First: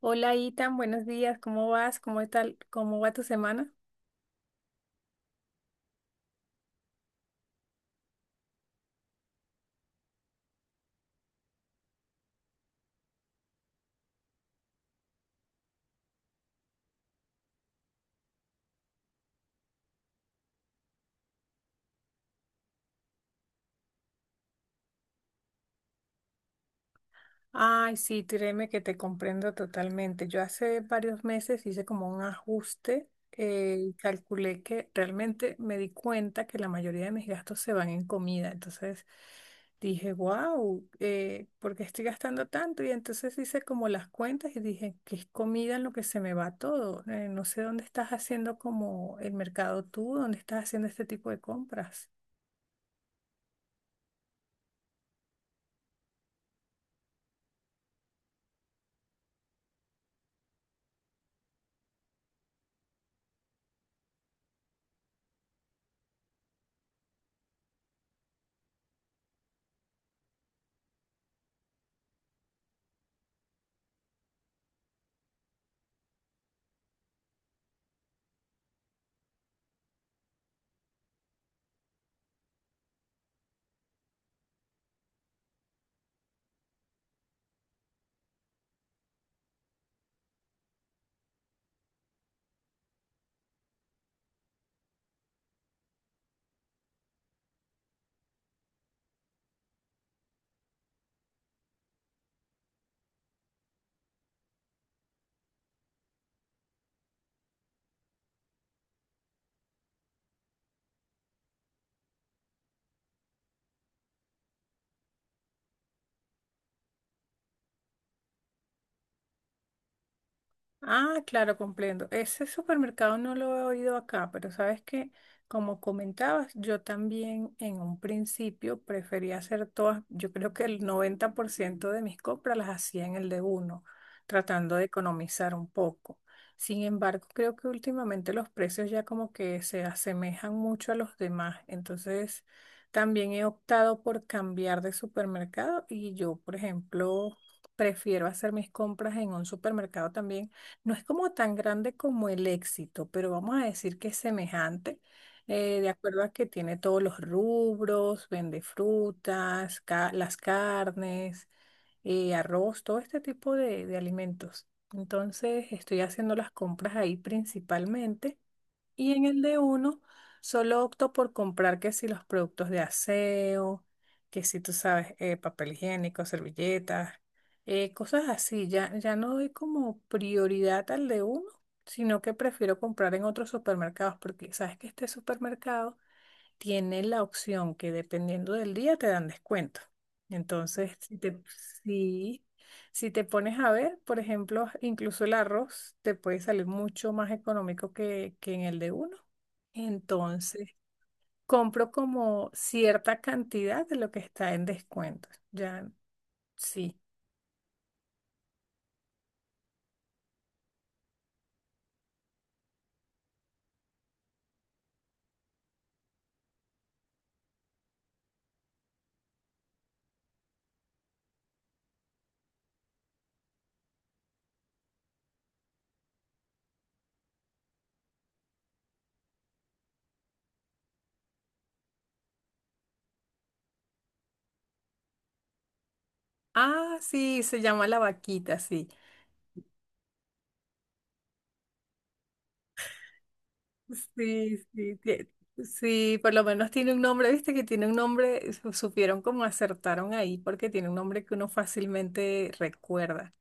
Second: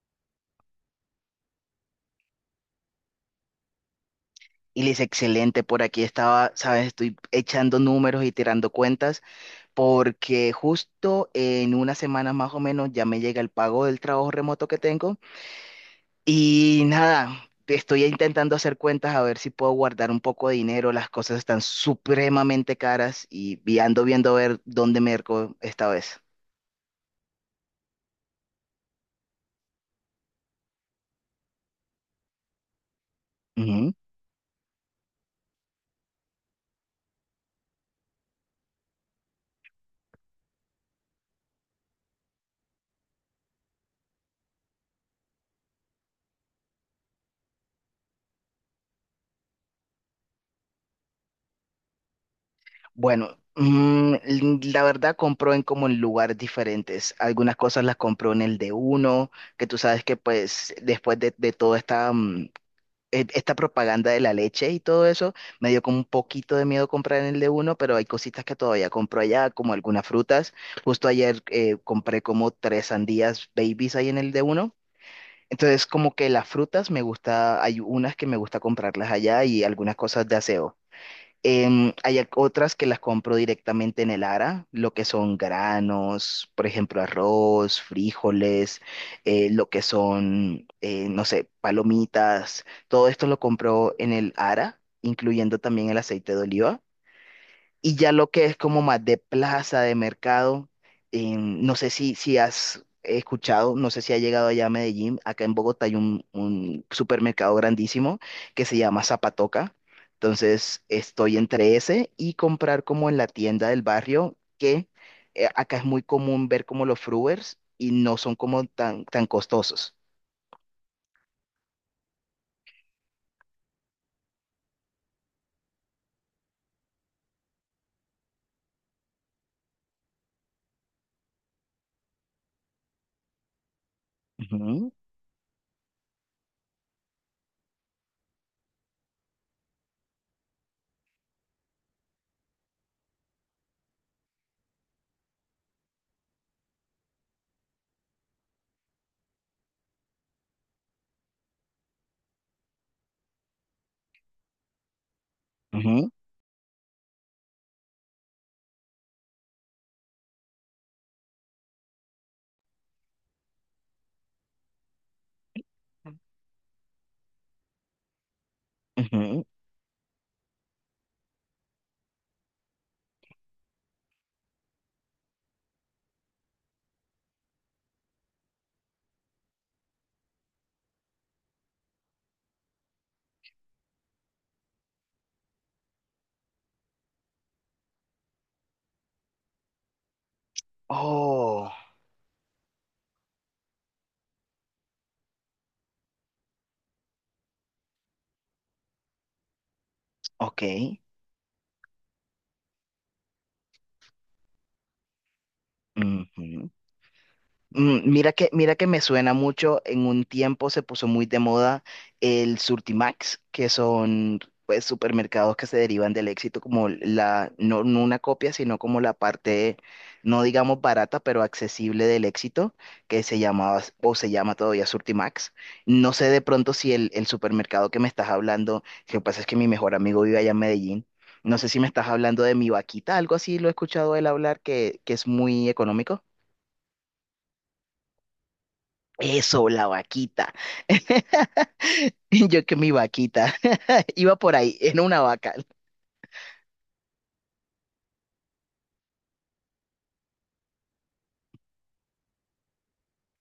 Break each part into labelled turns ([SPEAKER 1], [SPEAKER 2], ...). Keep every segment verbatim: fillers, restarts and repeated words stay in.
[SPEAKER 1] Hola, Itan, buenos días, ¿cómo vas? ¿Cómo tal? ¿Cómo va tu semana?
[SPEAKER 2] Y le dice, excelente, por aquí estaba, sabes, estoy echando números y tirando cuentas porque justo en una semana más o menos ya me llega el pago del trabajo remoto que tengo y nada, estoy intentando hacer cuentas a ver si puedo guardar un poco de dinero, las cosas están supremamente caras y, y ando viendo a ver dónde me merco esta vez.
[SPEAKER 1] Ay, sí, créeme que te comprendo totalmente. Yo hace varios meses hice como un ajuste, eh, y calculé que realmente me di cuenta que la mayoría de mis gastos se van en comida. Entonces dije, wow, ¿por qué estoy gastando tanto? Y entonces hice como las cuentas y dije, que es comida en lo que se me va todo. Eh, no sé dónde estás haciendo como el mercado tú, dónde estás haciendo este tipo de compras.
[SPEAKER 2] Bueno, mm, la verdad compró en como en lugares diferentes. Algunas cosas las compró en el de uno, que tú sabes que pues después de, de toda esta, mm, e- esta propaganda de la leche y todo eso, me dio como un poquito de miedo comprar en el de uno, pero hay cositas que todavía compro allá, como algunas frutas. Justo ayer eh, compré como tres sandías babies ahí en el de uno. Entonces como que las frutas me gusta, hay unas que me gusta comprarlas allá y algunas cosas de aseo. Em, hay ac- otras que las compro directamente en el A R A, lo que son granos, por ejemplo, arroz, frijoles, eh, lo que son, eh, no sé, palomitas. Todo esto lo compro en el A R A, incluyendo también el aceite de oliva. Y ya lo que es como más de plaza, de mercado, em, no sé si, si has escuchado, no sé si ha llegado allá a Medellín, acá en Bogotá hay un, un supermercado grandísimo que se llama Zapatoca. Entonces estoy entre ese y comprar como en la tienda del barrio, que eh, acá es muy común ver como los fruers y no son como tan, tan costosos.
[SPEAKER 1] Ah, claro, comprendo. Ese supermercado no lo he oído acá, pero sabes que, como comentabas, yo también en un principio prefería hacer todas, yo creo que el noventa por ciento de mis compras las hacía en el de uno, tratando de
[SPEAKER 2] Ujú,
[SPEAKER 1] economizar un poco. Sin embargo, creo que últimamente los precios ya como que se asemejan mucho a los demás, entonces también he optado por cambiar de supermercado y yo, por ejemplo, prefiero hacer mis compras en un supermercado también, no es como tan grande como el éxito, pero vamos a decir que es semejante, eh, de
[SPEAKER 2] ujú,
[SPEAKER 1] acuerdo a que tiene todos los rubros, vende frutas, ca- las carnes, eh, arroz, todo este tipo de, de alimentos. Entonces estoy haciendo las compras ahí principalmente. Y en el
[SPEAKER 2] ujú.
[SPEAKER 1] de uno, solo opto por comprar que si los productos de aseo, que si tú sabes, eh, papel higiénico, servilletas, eh, cosas así. Ya, ya no doy como prioridad al de uno, sino que prefiero comprar en otros supermercados, porque sabes que este supermercado tiene la opción que dependiendo del día te dan descuento. Entonces, si te,
[SPEAKER 2] Oh,
[SPEAKER 1] si, si te pones a ver, por ejemplo, incluso el arroz te puede salir mucho más económico que, que en el de uno.
[SPEAKER 2] ok.
[SPEAKER 1] Entonces, compro como cierta cantidad de lo que está en descuento. Ya,
[SPEAKER 2] Ujú.
[SPEAKER 1] sí.
[SPEAKER 2] Mm, mira que, mira que me suena mucho, en un tiempo se puso muy de moda el Surtimax, que son pues supermercados que se derivan del éxito como la, no, no una copia, sino como la parte, no digamos barata, pero accesible del éxito, que se llamaba o se llama todavía Surtimax. No sé de pronto si el, el supermercado que me estás hablando, lo que pasa es que mi mejor amigo vive allá en Medellín. No sé si me estás hablando de mi vaquita, algo así lo he escuchado él hablar que, que es muy económico.
[SPEAKER 1] Ah, sí, se llama la vaquita, sí.
[SPEAKER 2] Eso, la vaquita. Yo que mi vaquita. Iba
[SPEAKER 1] Sí,
[SPEAKER 2] por ahí,
[SPEAKER 1] sí,
[SPEAKER 2] en una
[SPEAKER 1] tie-
[SPEAKER 2] vaca.
[SPEAKER 1] sí, por lo menos tiene un nombre, viste que tiene un nombre, eh, su- supieron cómo acertaron ahí, porque tiene un nombre que uno fácilmente recuerda.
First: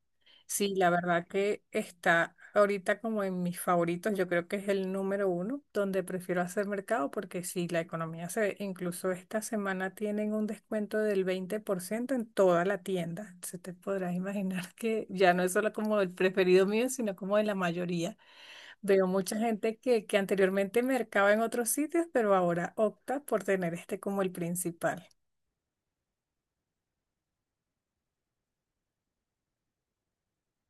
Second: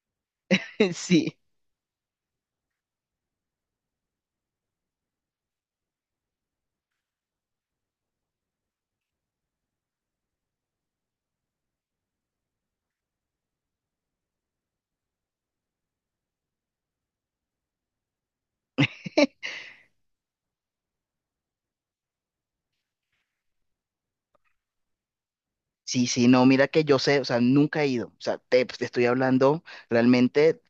[SPEAKER 1] Sí, la verdad
[SPEAKER 2] Sí,
[SPEAKER 1] que está ahorita como en mis favoritos, yo creo que es el número uno donde prefiero hacer mercado, porque sí, la economía se, incluso esta semana tienen un descuento del veinte por ciento en toda la tienda. Se te podrás imaginar que ya no es solo como el preferido mío, sino como de la mayoría. Veo mucha gente que, que anteriormente mercaba en otros sitios, pero ahora opta por tener este como el principal.
[SPEAKER 2] sí, sí, no, mira que yo sé, o sea, nunca he ido. O sea, te, pues, te estoy hablando realmente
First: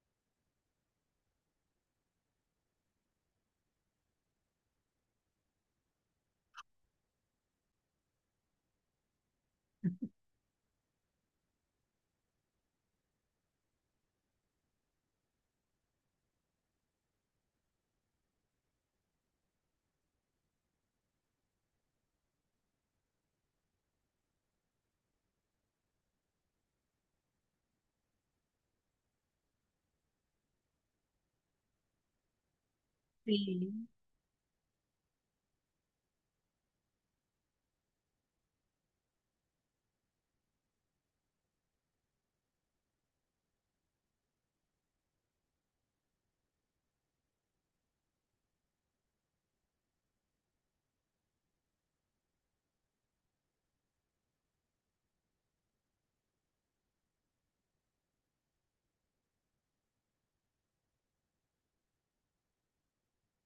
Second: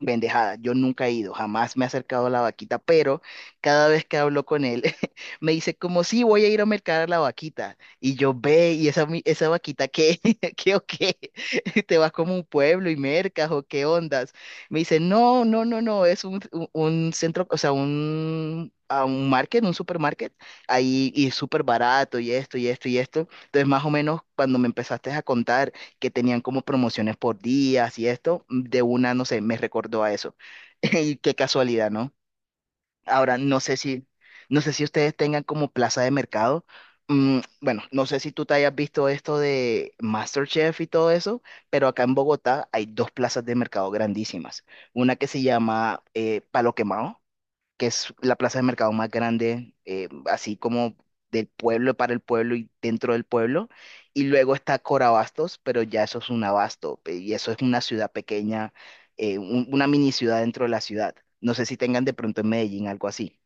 [SPEAKER 2] bendejada, yo nunca he ido, jamás me he acercado a la vaquita, pero cada vez que hablo con él me dice como sí, voy a ir a mercar a la vaquita. Y yo ve, y esa, mi- esa vaquita, ¿qué? ¿Qué o qué? ¿Te vas como un pueblo y mercas o qué ondas? Me dice, no, no, no, no, es un, un- un centro, o sea, un, a un market, un supermarket, ahí y es súper barato y esto y esto y esto. Entonces, más o menos cuando me empezaste a contar que tenían como promociones por días y esto, mm, de una, no sé, me recordó a eso. Y qué casualidad, ¿no? Ahora, no sé
[SPEAKER 1] Sí.
[SPEAKER 2] si, No sé si ustedes tengan como plaza de mercado. Mm, bueno, no sé si tú te hayas visto esto de MasterChef y todo eso, pero acá en Bogotá hay dos plazas de mercado grandísimas. Una que se llama eh, Palo Quemado, que es la plaza de mercado más grande, eh, así como del pueblo para el pueblo y dentro del pueblo. Y luego está Corabastos, pero ya eso es un abasto, pe- y eso es una ciudad pequeña, eh, un- una mini ciudad dentro de la ciudad. No sé si tengan de pronto en Medellín algo así.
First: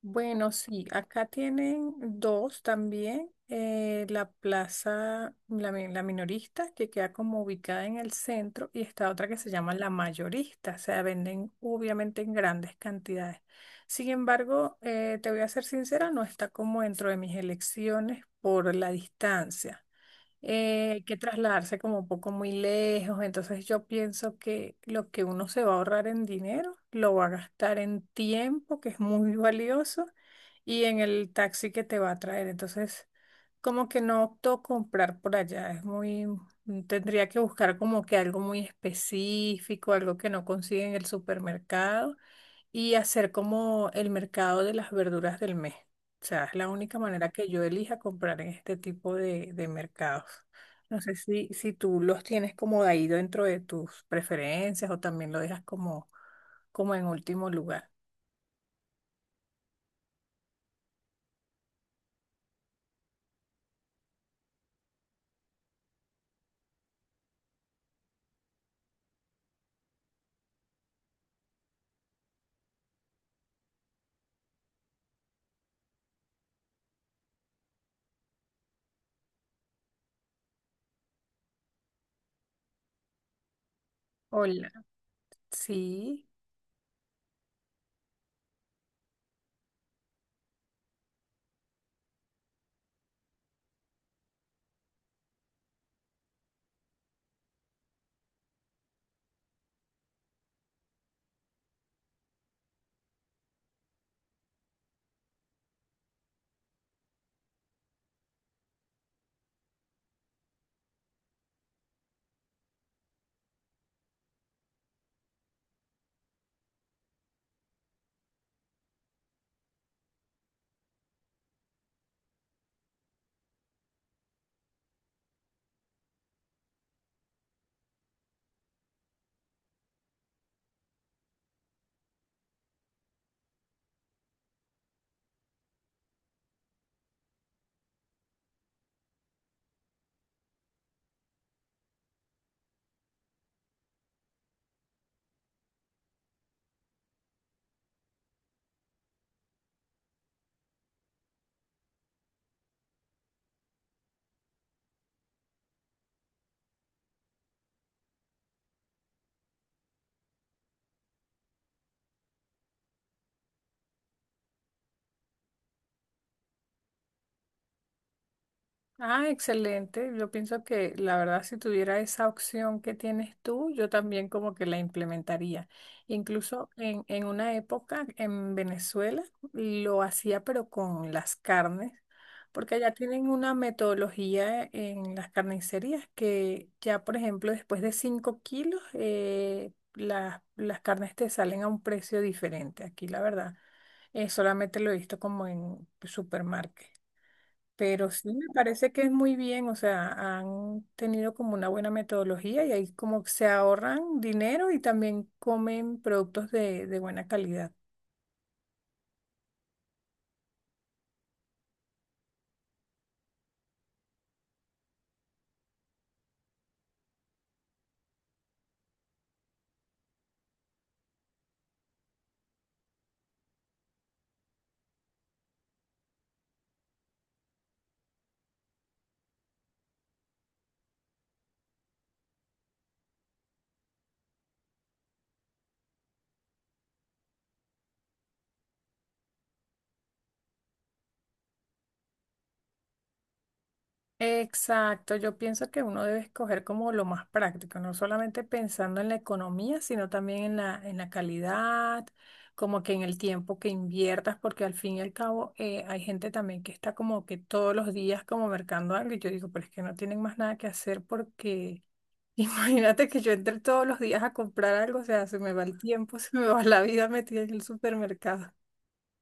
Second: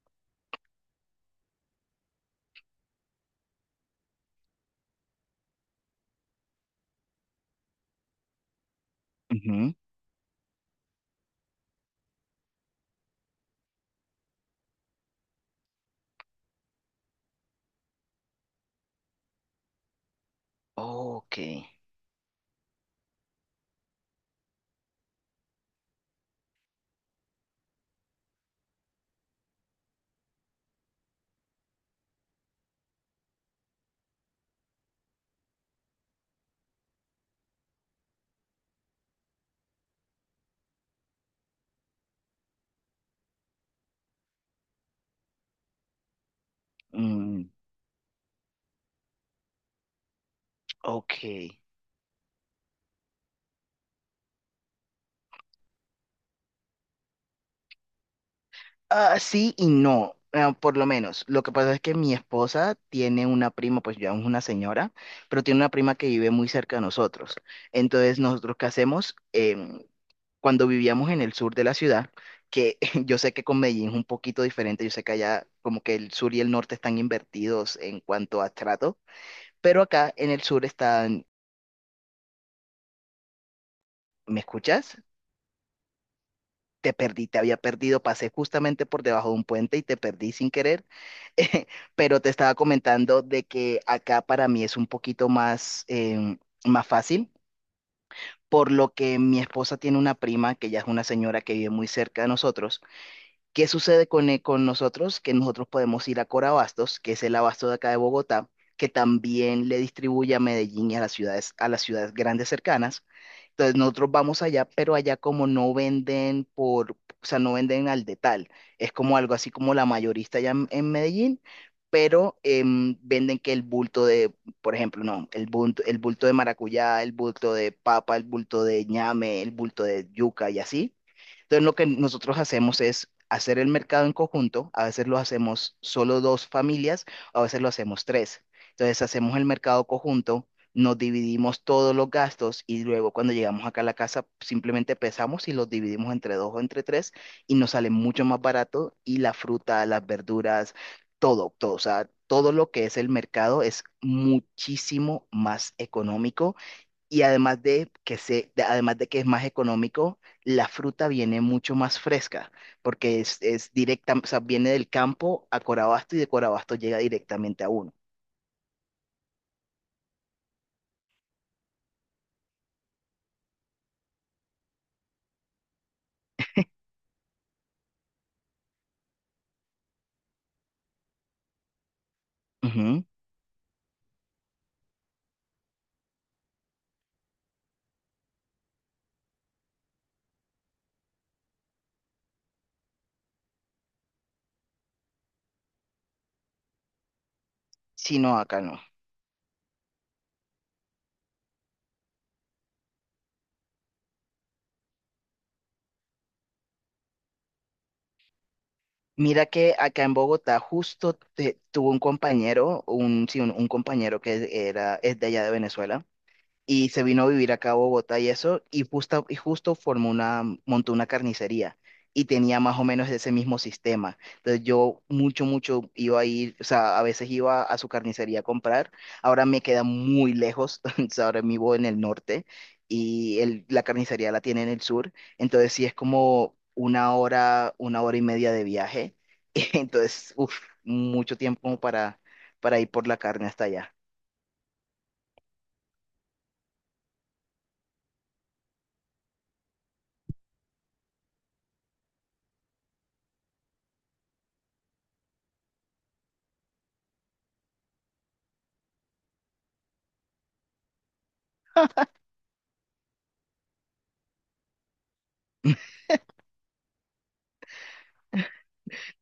[SPEAKER 1] Bueno, sí, acá tienen dos también. Eh, la plaza, la, mi- la minorista, que queda como ubicada en el centro, y está otra que se
[SPEAKER 2] Ujú.
[SPEAKER 1] llama la mayorista, o sea, venden obviamente en grandes cantidades. Sin embargo, eh, te voy a ser sincera, no está como dentro de mis elecciones por la distancia. Eh, hay que
[SPEAKER 2] Ok.
[SPEAKER 1] trasladarse como un poco muy lejos, entonces yo pienso que lo que uno se va a ahorrar en dinero, lo va a gastar en tiempo, que es muy valioso, y en el taxi que te va a traer. Entonces, como que no opto comprar por allá, es muy, mm, tendría que buscar como que algo muy específico, algo que no consigue en el supermercado y hacer como el mercado de las verduras del mes. O sea, es la única manera que
[SPEAKER 2] Mm,
[SPEAKER 1] yo elija comprar en este tipo de, de mercados. No sé
[SPEAKER 2] ok.
[SPEAKER 1] si, si tú los tienes como de ahí dentro de tus preferencias o también lo dejas como, como en último lugar.
[SPEAKER 2] Ah, sí y no, ah, por lo menos. Lo que pasa es que mi esposa tiene una prima, pues ya es una señora, pero tiene una prima que vive muy cerca de nosotros. Entonces, nosotros qué hacemos. Em, Cuando vivíamos en el sur de la ciudad, que yo sé que con Medellín es un poquito diferente, yo sé que allá como que el sur y el norte están invertidos en cuanto a trato, pero acá en el sur están, ¿me
[SPEAKER 1] Hola,
[SPEAKER 2] escuchas?
[SPEAKER 1] sí.
[SPEAKER 2] Te perdí, te había perdido, pasé justamente por debajo de un puente y te perdí sin querer, eh, pero te estaba comentando de que acá para mí es un poquito más, em, más fácil, por lo que mi esposa tiene una prima, que ya es una señora que vive muy cerca de nosotros. ¿Qué sucede con, eh, con nosotros? Que nosotros podemos ir a Corabastos, que es el abasto de acá de Bogotá, que también le distribuye a Medellín y a las ciudades, a las ciudades grandes cercanas. Entonces nosotros vamos allá, pero allá como no venden por, o sea, no venden al detal. Es como algo así como la mayorista allá en, en Medellín, pero em, venden que el bulto de, por ejemplo, no, el bulto, el bulto de maracuyá, el bulto de papa, el bulto de ñame, el bulto de yuca y así. Entonces, lo que nosotros hacemos es hacer el mercado en conjunto, a veces lo hacemos solo dos familias, a veces lo hacemos tres. Entonces, hacemos el mercado conjunto, nos dividimos todos los gastos y luego cuando llegamos acá a la casa simplemente pesamos y los dividimos entre dos o entre tres y nos sale mucho más barato y la fruta, las verduras, todo, todo, o sea, todo lo que es el mercado es muchísimo más económico y además de que se, de- además de que es más económico, la fruta viene mucho más fresca, porque es, es directa, o sea, viene del campo a Corabasto y de Corabasto llega directamente a uno.
[SPEAKER 1] Ah, excelente. Yo pienso que la verdad, si tuviera esa opción que tienes tú, yo también como que la implementaría. Incluso en, en una época en Venezuela lo hacía, pero con las carnes, porque allá
[SPEAKER 2] Ujú.
[SPEAKER 1] tienen una metodología en las carnicerías que ya, por ejemplo, después de cinco kilos, eh, las, las carnes te salen a un precio diferente. Aquí, la verdad, eh, solamente lo he visto como en supermarket. Pero
[SPEAKER 2] Sí,
[SPEAKER 1] sí
[SPEAKER 2] no,
[SPEAKER 1] me
[SPEAKER 2] acá no.
[SPEAKER 1] parece que es muy bien, o sea, han tenido como una buena metodología y ahí como se ahorran dinero y también comen productos de, de buena calidad.
[SPEAKER 2] Mira que acá en Bogotá justo te- tuvo un compañero, un, sí, un, un compañero que era, es de allá de Venezuela, y se vino a vivir acá a Bogotá y eso, y justo, y justo formó una, montó una carnicería y tenía más o menos ese mismo sistema. Entonces yo mucho, mucho iba a ir, o sea, a veces iba a su carnicería a comprar, ahora me queda muy lejos, o sea, ahora vivo en el norte y el- la carnicería la tiene en el sur, entonces sí es como una hora, una hora y media de viaje, entonces, uff, mucho tiempo como para, para ir por la carne hasta allá.
[SPEAKER 1] Exacto, yo pienso que uno debe escoger como lo más práctico, no solamente pensando en la economía, sino también en la, en la calidad, como que en el tiempo que inviertas, porque al fin y al cabo eh, hay gente también que está como que todos los días como mercando algo y yo digo, pero es que no tienen más nada que hacer porque imagínate que yo entre todos los días a comprar algo, o sea, se me va el tiempo, se me va la vida metida en el supermercado.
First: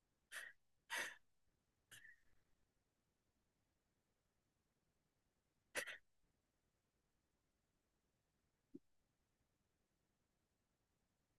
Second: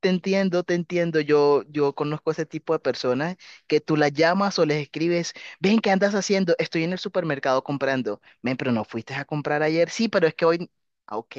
[SPEAKER 2] Te entiendo, te entiendo. Yo, yo conozco ese tipo de personas que tú las llamas o les escribes, ven, ¿qué andas haciendo? Estoy en el supermercado comprando. Ven, pero no fuiste a comprar ayer. Sí, pero es que hoy. Ah, ok.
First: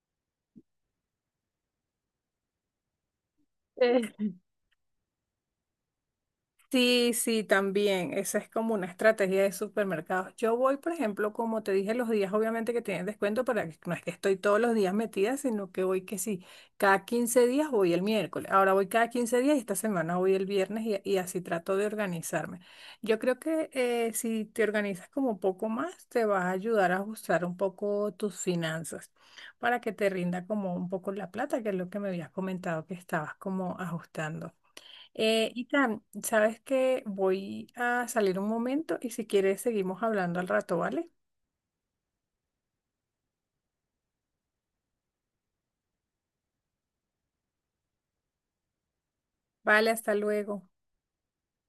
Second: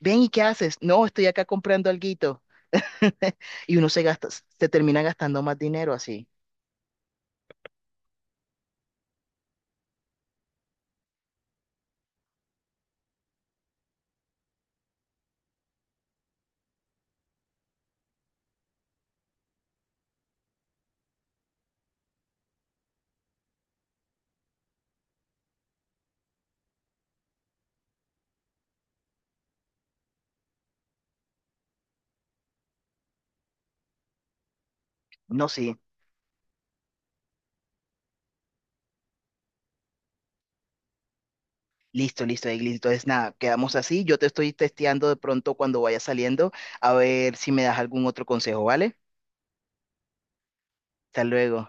[SPEAKER 2] Ven, ¿y qué haces? No, estoy acá comprando alguito. Y uno se gasta, se termina gastando más dinero así.
[SPEAKER 1] Sí, sí, también. Esa es como una estrategia de supermercados. Yo voy, por ejemplo, como te dije, los días obviamente que tienen descuento, para que no es que estoy todos los días metida, sino que voy que sí, cada quince días voy el miércoles. Ahora voy cada quince días y esta semana voy el viernes y, y así trato de organizarme. Yo creo que eh, si te organizas como un poco más, te vas a ayudar a ajustar un poco tus finanzas para que te rinda como un poco la plata, que es lo que me habías comentado que estabas como ajustando.
[SPEAKER 2] No,
[SPEAKER 1] Eh,
[SPEAKER 2] sí.
[SPEAKER 1] Itan, sabes que voy a salir un momento y si quieres seguimos hablando al rato, ¿vale?
[SPEAKER 2] Listo, listo, Eglis. Entonces, nada, quedamos así. Yo te estoy testeando de pronto cuando vaya saliendo, a ver si me das algún otro consejo, ¿vale?
[SPEAKER 1] Vale, hasta luego.
[SPEAKER 2] Hasta luego.